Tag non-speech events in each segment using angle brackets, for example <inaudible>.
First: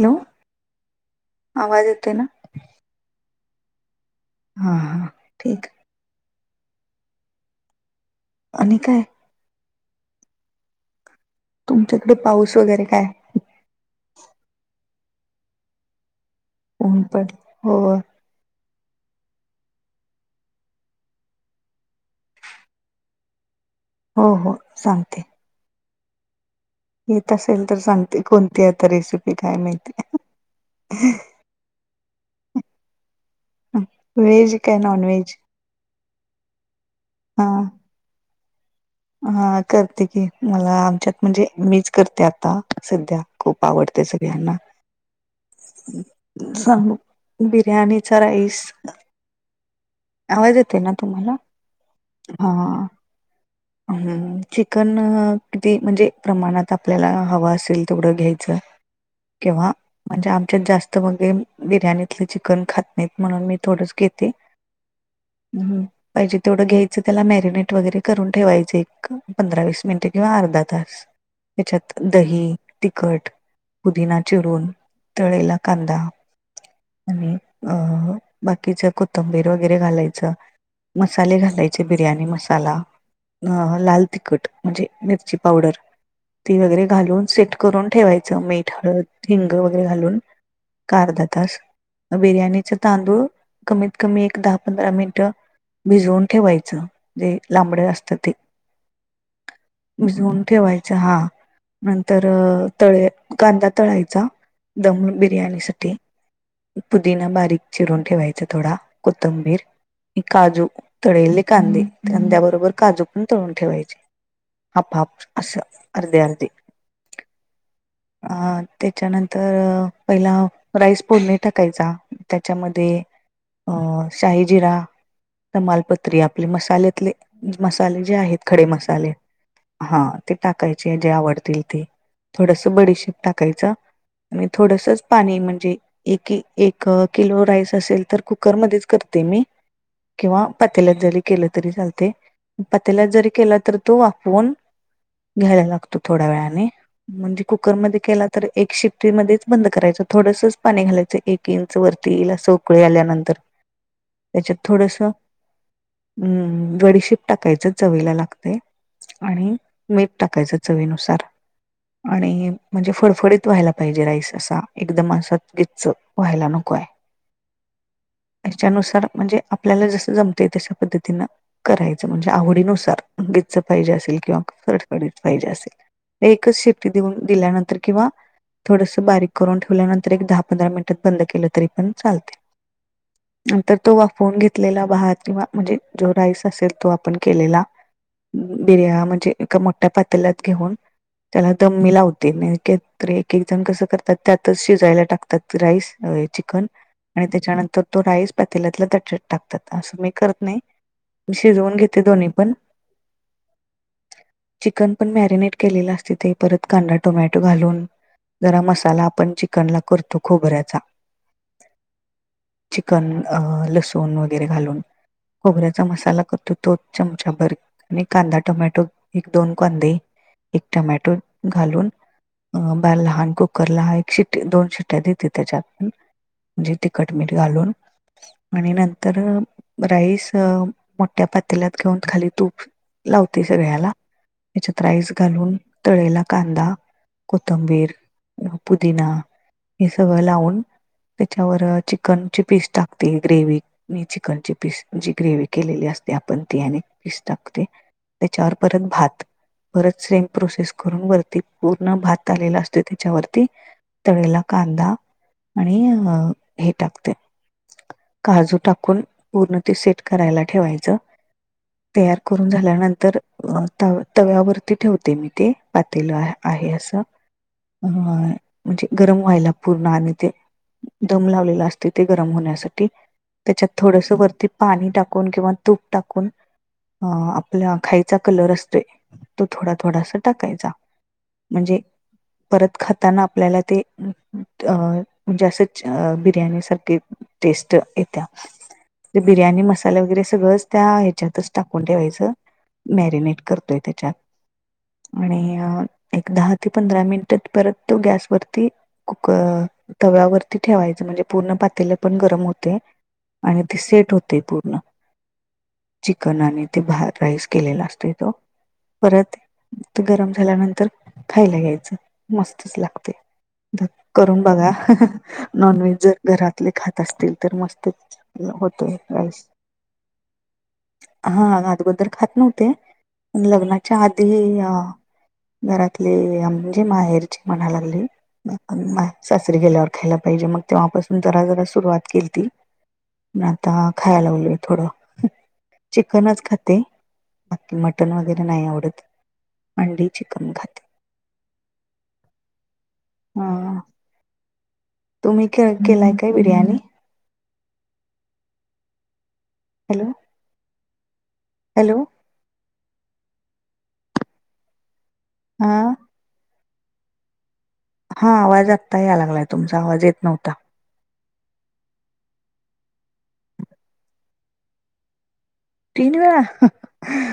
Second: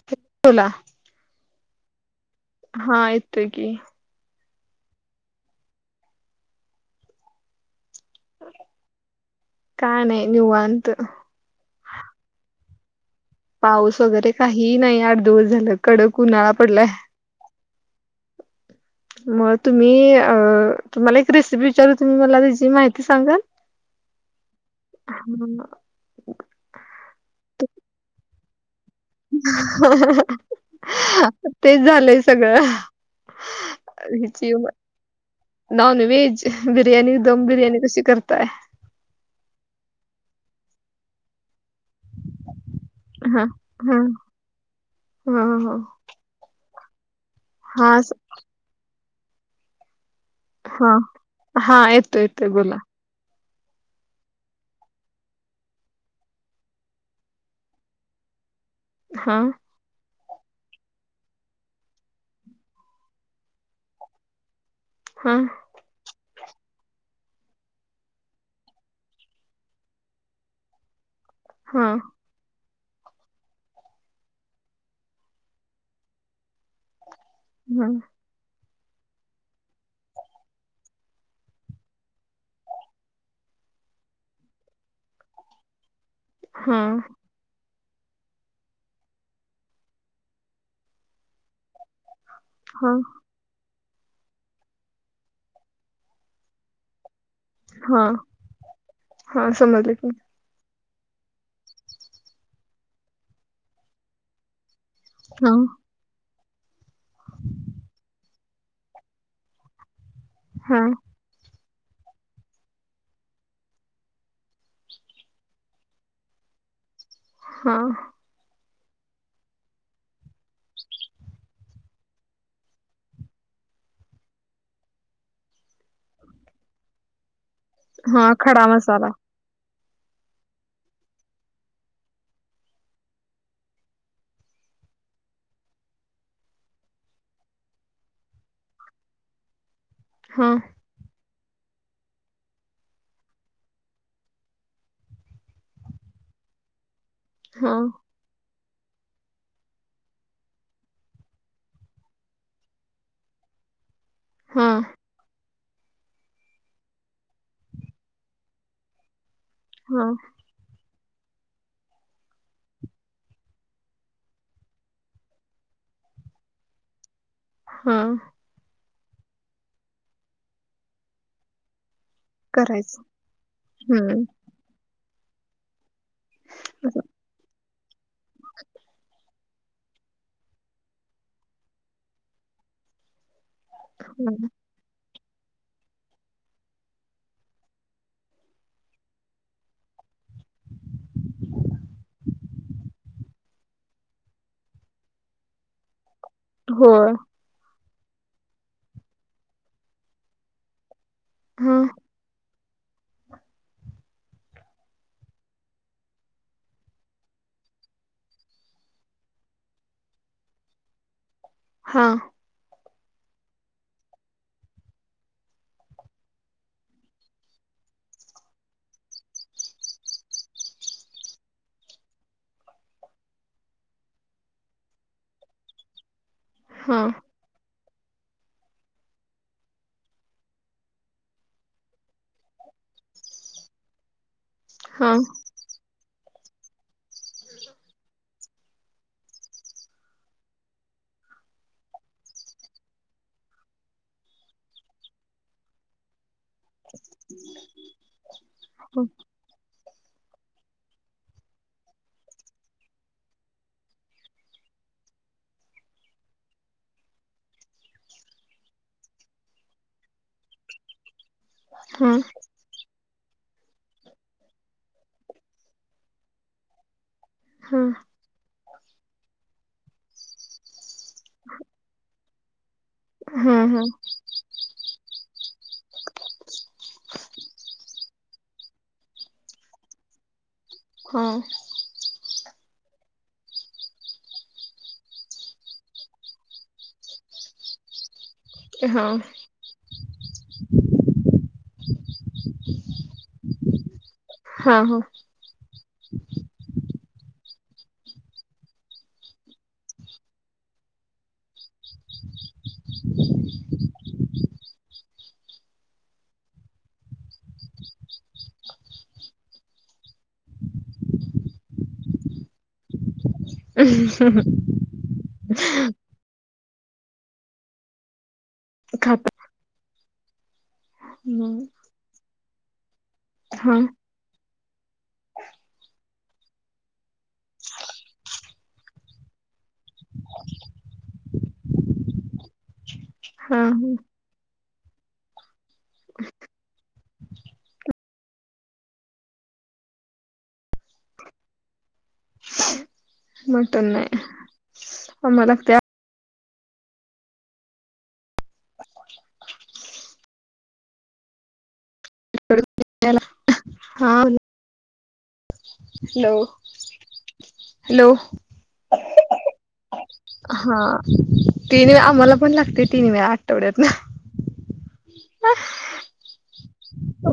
Hello बोला आवाज येतोय ना? हा येतोय की हा हा ठीक हाय. आणि काय? काय नाही निवांत? तुमच्याकडे पाऊस वगैरे काय? पाऊस वगैरे काहीही नाही आठ दिवस झालं कडक उन्हाळा. पडलाय उन पडल होय. मग तुम्ही अ तुम्हाला एक रेसिपी विचारू, तुम्ही मला त्याची माहिती सांगाल? हो हो सांगते. हा. येत असेल तर सांगते कोणती हाय आता रेसिपी? काय माहिती <unintelligible> तेच झालंय सगळं हेची व्हेज काय non veg non veg biryani दम हा बिर्याणी कशी करताय? हा करते की, मला आमच्यात म्हणजे मीच करते आता. सध्या हा खूप हा आवडते सगळ्यांना हा ह सांगू हा बिर्याणीचा राईस आवाज येतोय ना हा तुम्हाला हा येतोय येतोय बोला. हम चिकन किती म्हणजे? प्रमाणात आपल्याला हव असेल तेवढं घ्यायचं. हा केव्हा. म्हणजे आमच्यात जास्त बगे बिर्याणीतले, चिकन खात नाहीत म्हणून मी थोडंच घेते. <inaudible> हा हा. पाहिजे तेवढं घ्यायचं, त्याला मॅरिनेट वगैरे करून ठेवायचे एक पंधरा वीस मिनटे किंवा अर्धा तास हा तेच्यात. दही, तिखट, पुदीना चिरून तळलेला कांदा. आणि हा अ बाकीच कोथंबीर वगैरे घालायचं. मसाले घालायचे. बिर्याणी मसाला. अ लाल तिखट म्हणजे मिरची पावडर ती वगैरे हा घालून सेट करून ठेवायचं मीठ, हळद, हिंग वगैरे घालून. ऐक अर्धा तास बिर्याणी हा तांदूळ कमीत कमी एक दहा पंधरा मिनट भिजवून ठेवायचं. जे लांबड हा असतात ते हा समजलं की भिजून ठेवाय चहा हा नंतर तळे कांदा तळायचा दमुन. हा बिर्याणी साठी पुदीना बारीक चिरून ठेवायचा थोडा कोथंबीर. म काजू हा तळले कांदे कांद्याबरोबर काजू पण तळून ठेवायचे. हाफ हाफ असं अर्धे अर्धे. हा अ त्याच्यानंतर पहिला राईस फोडणी टाक टकायचा त्याच्यामध्ये अ शाही जिरा तमालपत्री आपले मसाल्यातले मसाले जे हा आहेत खडे खडा मसाला मसाले. हा ते टाकायचे जे आवडतील ते थोडस बडीशेप टाकायचा. आणि थोडसच पाणी म्हणजे एक एक किलो राईस असेल तर कुकरमध्येच करते मी. किंवा हा पात्याल्यात जरी केलं तरी चालते. पातेलात जरी केला तर तो वाफवुन घ्यायला लागतो थोड्या वेळाने. म्हणजे हा कुकरमध्ये केला तर एक शिप्टीमध्येच बंद करायचं थोडसं पाणी घालायचं एक इंच वरती येयील उकळी आल्यानंतर. त्याच्यात हा थोडस अम्म बडीशेप. टाकायचं चवीला लागते. आणि हा मीठ टाकायचं चवीनुसार. आणि म्हणजे फडफडीत व्हायला पाहिजे राईस असा. एकदम असा गीच्च व्हायला नकोय. हा <inaudible> ह्याच्यानुसार म्हणजे आपल्याला जस जमतय तशा पद्धतीनं करायचं. म्हणजे आवडीनुसार करायचं गिच्च पाहिजे असेल. हम्म किंवा फडफडीत पाहिजे असेल. एकच शेफ्टी असं. देऊन दिल्यानंतर किंवा. थोडस बारीक करून ठेवल्यानंतर एक दहा पंधरा मिनिटात बंद केलं तरी पण चालतय. नंतर तो वाफवुन हम्म. घेतलेला भात किंवा म्हणजे जो राईस असेल. तो आपण केलेला बिर्या म्हणजे एका मोठ्या पातलात घेऊन त्याला दम मी लावते. एक एक जण कसं करतात त्यातच शिजायला टाकतात राईस. होय आणि त्याच्यानंतर तो राईस पातेलात ताटात टाकतात. असं मी करत नाही. मी शिजवून हा घेते दोन्ही पण. चिकन पण मॅरिनेट केलेलं असते ते परत कांदा टोमॅटो घालून. गरम मसाला आपण चिकन ला करतो खोबऱ्याचा. हा चिकन लसूण वगैरे घालून खोबऱ्याचा मसाला कर त तो चमचा भर आणि कांदा टोमॅटो एक दोन कांदे एक टोमॅटो घालून अ बॅल लहान कुकरला ह एक शिट्टी दोन शिट्टया देते त्याच्यात. म्हणजे हा तिखट मीठ घालून आणि नंतर राईस त्या पातेलात घेऊन खाली तूप लावते सगळ्याला. त्याच्यात हा राईस घालून तळलेला कांदा, कोथंबीर, पुदिना हे सगळं लावून त्याच्यावर चिकनची पीस टाकते ग्रेव्ही. मी चिकनचे पीस. म्हणजे ग्रेव्ही केलेली असते. आपण तेने पीस टाकते. त्याच्यावर परत हा भात. परत सेम प्रोसेस करून वरती पूर्ण भात आलेला असतोय त्याच्यावरती. तळलेला कांदा आणि अ हे टाकते. काजू टाकून पूर्ण ते सेट करायला ठेवायचं. हा तयार करून झाल्यानंतर. अ त तव्यावरती ठेवते मी ते पातेल आहे आहे असं. हा अ म्हणजे गरम व्हायला पूर्ण आणि ते दम लावलेला असते ते. होण्या हा त्याच्यात थोडस वरती पाणी टाकून किंवा तूप टाकून. अ आपला खाईचा कलर असतोय तो थोडा थोडासा टाकायचा. हा. म्हणजे. परत खाताना आपल्याला ते अज असच बिर्याणी सारखे. टेस्ट येत्या हा हा बिर्याणी मसा वगैरे हच्यात टाून ठेवा म करतय त्याच्यात. हा आणि एक दहा ते पंधरा मिनिटात परत तो गॅसवररती. कुकर तव्यावरती ठेवायच म्हणजे पूर्ण पातेलं पण गरम होत. आणि ते सेट होते पूर्ण. चिकन आणि ते भ राईस केलेला असत तो. परत ते गरम झाल्यानंतर खायला घ्यायचं मस्तच लागतय. करून बघा नॉन व्हेज जर घरातले खात असतील तर मस्त होतय खाता राईस. हा हम्म. आदगोदर खात नव्हते पण हा लग्नाच्या आधी अ घरातली म्हणजे माहेरची म्हणाय लागली सासरी गेल्यावर खायला पा पाहिजे मग तेव्हापासून जरा जरा सुरुवात केलीती पण हा आता खायलागलोय. थोड चिकनच खाते बाकी मट मटन वगैरे नाही आवडत अंडी चिकन खाते. हा मटन नाय. तुम्ही खे केलाय काय बिर्याणी. Hello hello. <inaudible> हा हा. हॅलो. हॅलो हा आवाज आत्ता या लागलाय तुमचा आवाज येत नव्हता. हा तीन वेळा आम्हाला पण लागतय तीन वेळा आठवड्यात न. तीन वेळा ह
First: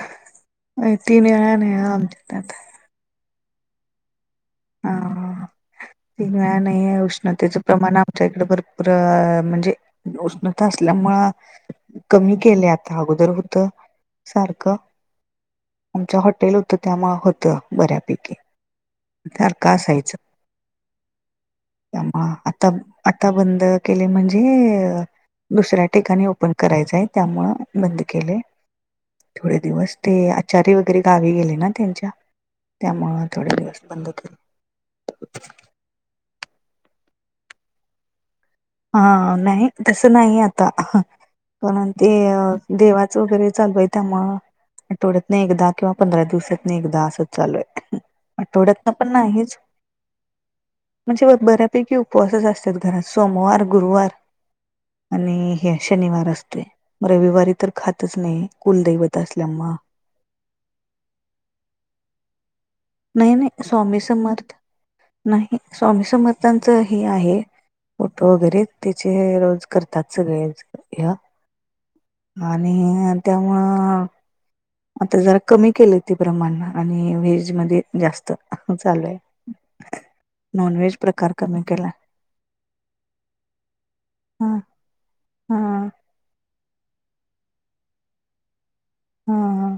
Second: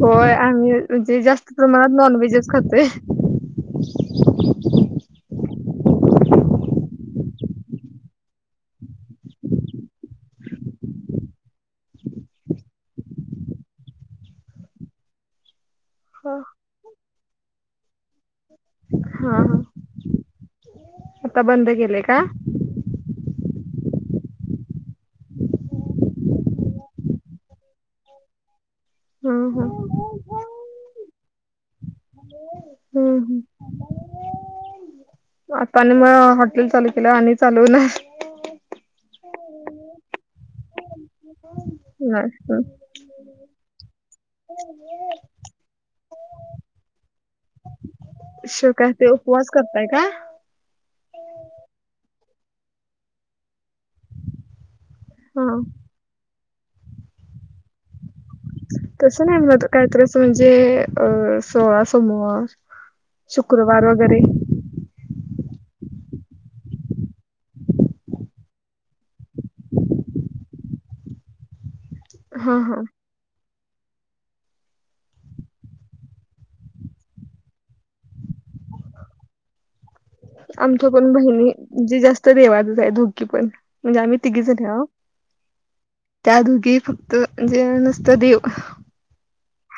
होय आम्ही म्हणजे जास्त नाही प्रमाणात नॉनव्हेजच आमच्यात खातोय. हा. तीन वेळा नाही उष्णतेचं प्रमाण आमच्या इकडे भरपूर म्हणजे. उष्णता आल्यामुळं कमी केले आता अगोदर होत सारखं. आमचा हा हॉटेल होतं त्यामुळे होतं बऱ्यापैकी. हा त्यारखं असायचं आता बंद केले त्या का मा आता आता बंद केले म्हणजे दुसऱ्या ठिकाणी ओपन करायचं आहे त्यामुळं बंद केलंय. थोडे ह दिवस ते आचार्य वगैरे गावी गेले ना त्यांच्या त्यामुळ ह थोडे दिवस. बंद कर आता आणि मग हॉटेल चालू केल्यावर आणि चालूून होणार. हा नाही तसं नाही आता ह पण ते नाही देवाच वगैरे चालूय त्या त्यामुळं आठवड्यातन एकदा किंवा पंधरा दिवसातन एकदा असच चालू आहे ते. शे काय ते उपवास करताय काय. म्हणजे बऱ्यापैकी उपवासच असत्यात घरात सोमवार गुरुवार हा आणि हे शनिवार असतोय रविवारी तर खातच नाही. कुलदैवत तसं नाही मग असल्यामुळं काय तर असं म्हणजे अ सोळा सोमवार नाही नाही शुक्रवार स्वामी वगैरे समर्थ नाही स्वामी समर्थांचं हे आहे. फटो वगैरे तिचे रोज करतात सगळेच ह्या हा आणि हा त्यामुळं आता जरा कमी केलं ते प्रमाण आणि व्हेज मध्ये जास्त चालू आहे. <unintelligible> आमच्या नॉनव्हेज पण प्रकार कमी बहिणी केला जे जास्त देवातच हाय दोघी पण म्हणजे आम्ही तिघी हा जनी आहो. हा त्या दोघी फक्त म्हणजे अ नुसतं देव. हा हा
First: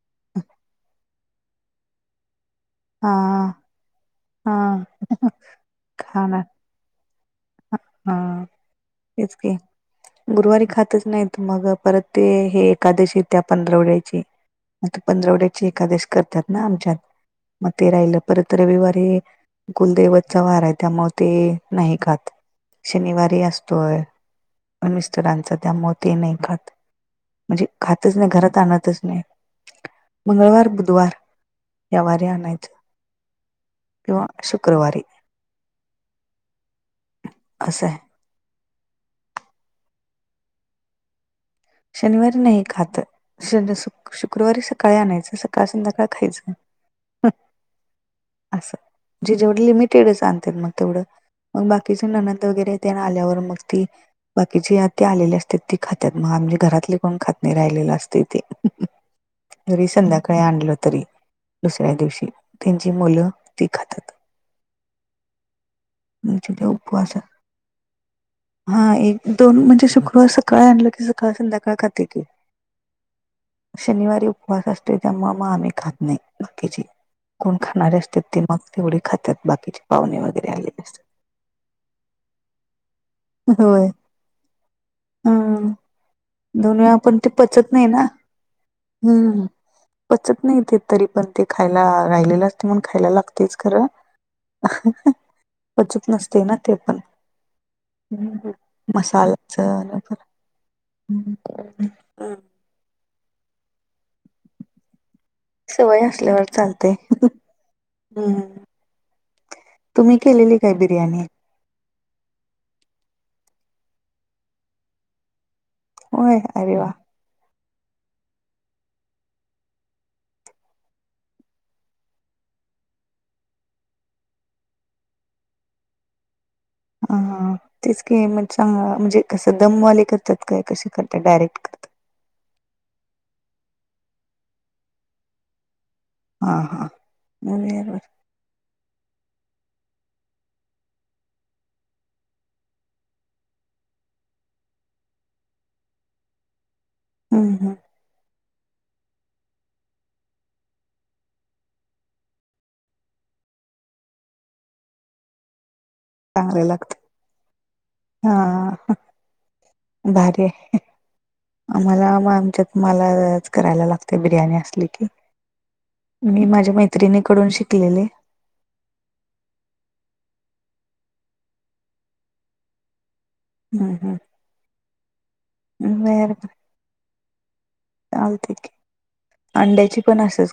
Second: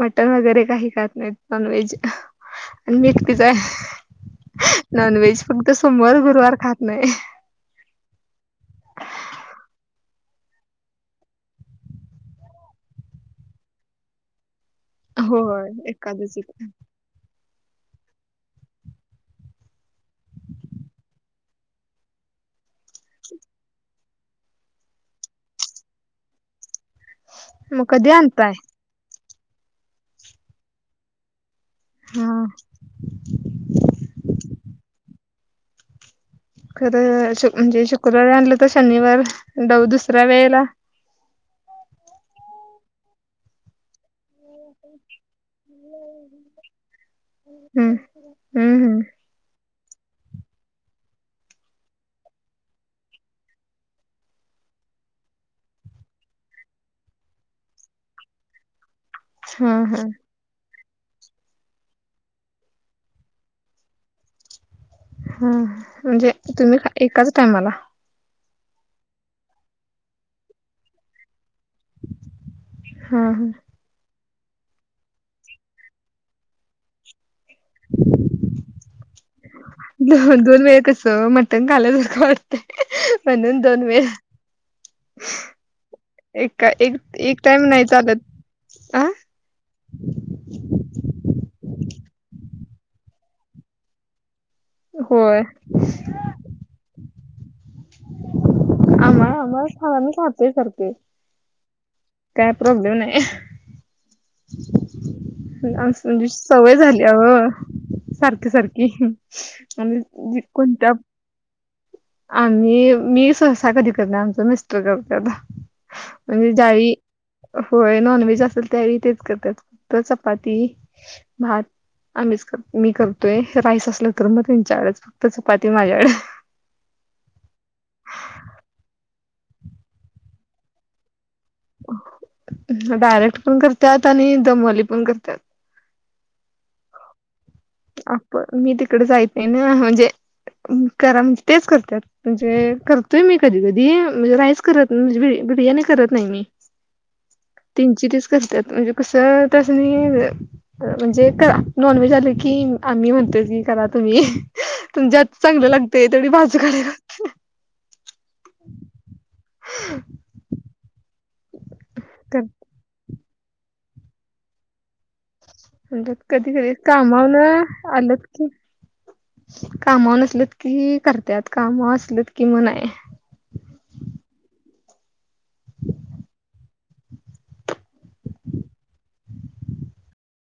मटन वगैरे काही खात नाहीत नॉन व्हेज आणि मी हा एकटीच हा आहे नॉनव्हेज फक्त सोमवार, गुरुवार खात नाही. अ आ तेच की गुरुवारी खातच नाहीत मग परत ते हे एकादशी त्या पंधरावड्याची मग ते पंधरावड्याची एकादशी करतात ना आमच्यात मग ते राहिलं परत रविवारी कुलदैवतचा वार आहे त्यामुळं ते नाही खात. शनिवारी असतोय मिस्टरांचा त्यामुळं ते नाही खात. म्हणजे मग कधी खातच नाही आणताय घरात आणतच नाही मंगळवार, बुधवार या वारी हा आणायच किंवा शुक्रवारी. खरं शु म्हणजे असं आहे शुक्रवार आणलं तर शनिवार डऊ दुसऱ्या वेळेला शनिवारी नाही खात स सु शुक्रवारी सकाळी आणायचं. सकाळ संध्याकाळ खायचं ह हम्म अस हम्म हम्म जे जेवढे लिमिटेडच आणतय मग तेवढं मग बाकीची ननंद वगैरे तेन आल्यावर मग ती बाकीजी आलेली असतात ती खातात मग आम घरातले कोण खात नाही राहिलेलं असतंय ते हा तरी हा संध्या काय आणलं तरी दुसऱ्या दिवशी त्यांची मुलं ती खातात. हा म्हणजे ते तुम्ही उपवास एकाच टायमाला. हा एक दोन म्हणजे शुक्रवार सकाळी आणलं की सकाळ, संध्याकाळ खाते की हां हां शनिवारी उपवास असतोय त्यामुळ म आम्ही खात नाही बाकीची. कोण खाणारे असत्यात ते मग तेवढे खातात बाकीचे पाहुणे वगैरे आले ते कसं मटण खाल्ल्यासारखं वाट म्हणून दोन वेळ हं एका दोन एक वेळा पण ते एक टाइम पचत नाही ना चालत आ हं पचत नाही ते तरी पण ते खायला राहिलेलं असतय म्हणून खायला लागतय खरं होय पचत नसतंय ना ते पण आम्हा <unintelligible> आम्ही खातोय सारखे <unintelligible> काय प्रॉब्लेम नाही. सवय आमचं म्हणजे असल्यावर सवय चालते. झाल्या व सारखी हम्म. सारखी आणि तुम्ही जी केलेली काय कोणत्या बिर्याणी आम्ही मी सहसा कधी करत नाही आमच मिस्टर करतात. होय म्हणजे अरे वा जाइ होय नॉनव्हेज असेल त्यावेळी तेच करत्यात फक्त चपाती, भात आम्हीच कर मी करतोय राईस असला तर मग त्यांच्याकडचं फक्त चपाती माझ्याकड हां हां तेच की, म चां म्हणजे कसं दमवाले करतात काय कसे करतात डायरेक्ट करतात. डायरेक्ट पण करत्यात आणि दमवाली पण करत्यात. हा हा <unintelligible> आपण मी तिकडे जायते आहे ना म्हणजे करा म्हणजे तेच करत्यात. म्हणजे करतोय मी कधी कधी म्हणजे राईस करत नाही म्हणजे बिर्याणी करत नाही मी हं हं डिस्कस करत्यात म्हणजे कसं त्यास्नी गं म्हणजे का नॉनव्हेज आलं की की आम्ही म्हणतो की करा तुम्ही तुमच्या हातचं चांगलं लागतं. ते थोडी बाजू काढायला लागतीय <unintelligible> हां हां भारी आहे. आम्हाला म आमच्यात मला लाचं करायलाचं लागते. बिर्याणी असली की म्हणजे मी कधी कधी माझ्या कामा ला मैत्रिणीकडून शिकलेले. आलं की कामावर नसलत की करत्यात, काम असलत कि म नाही. <unintelligible> चालतय की अंड्याची पण असच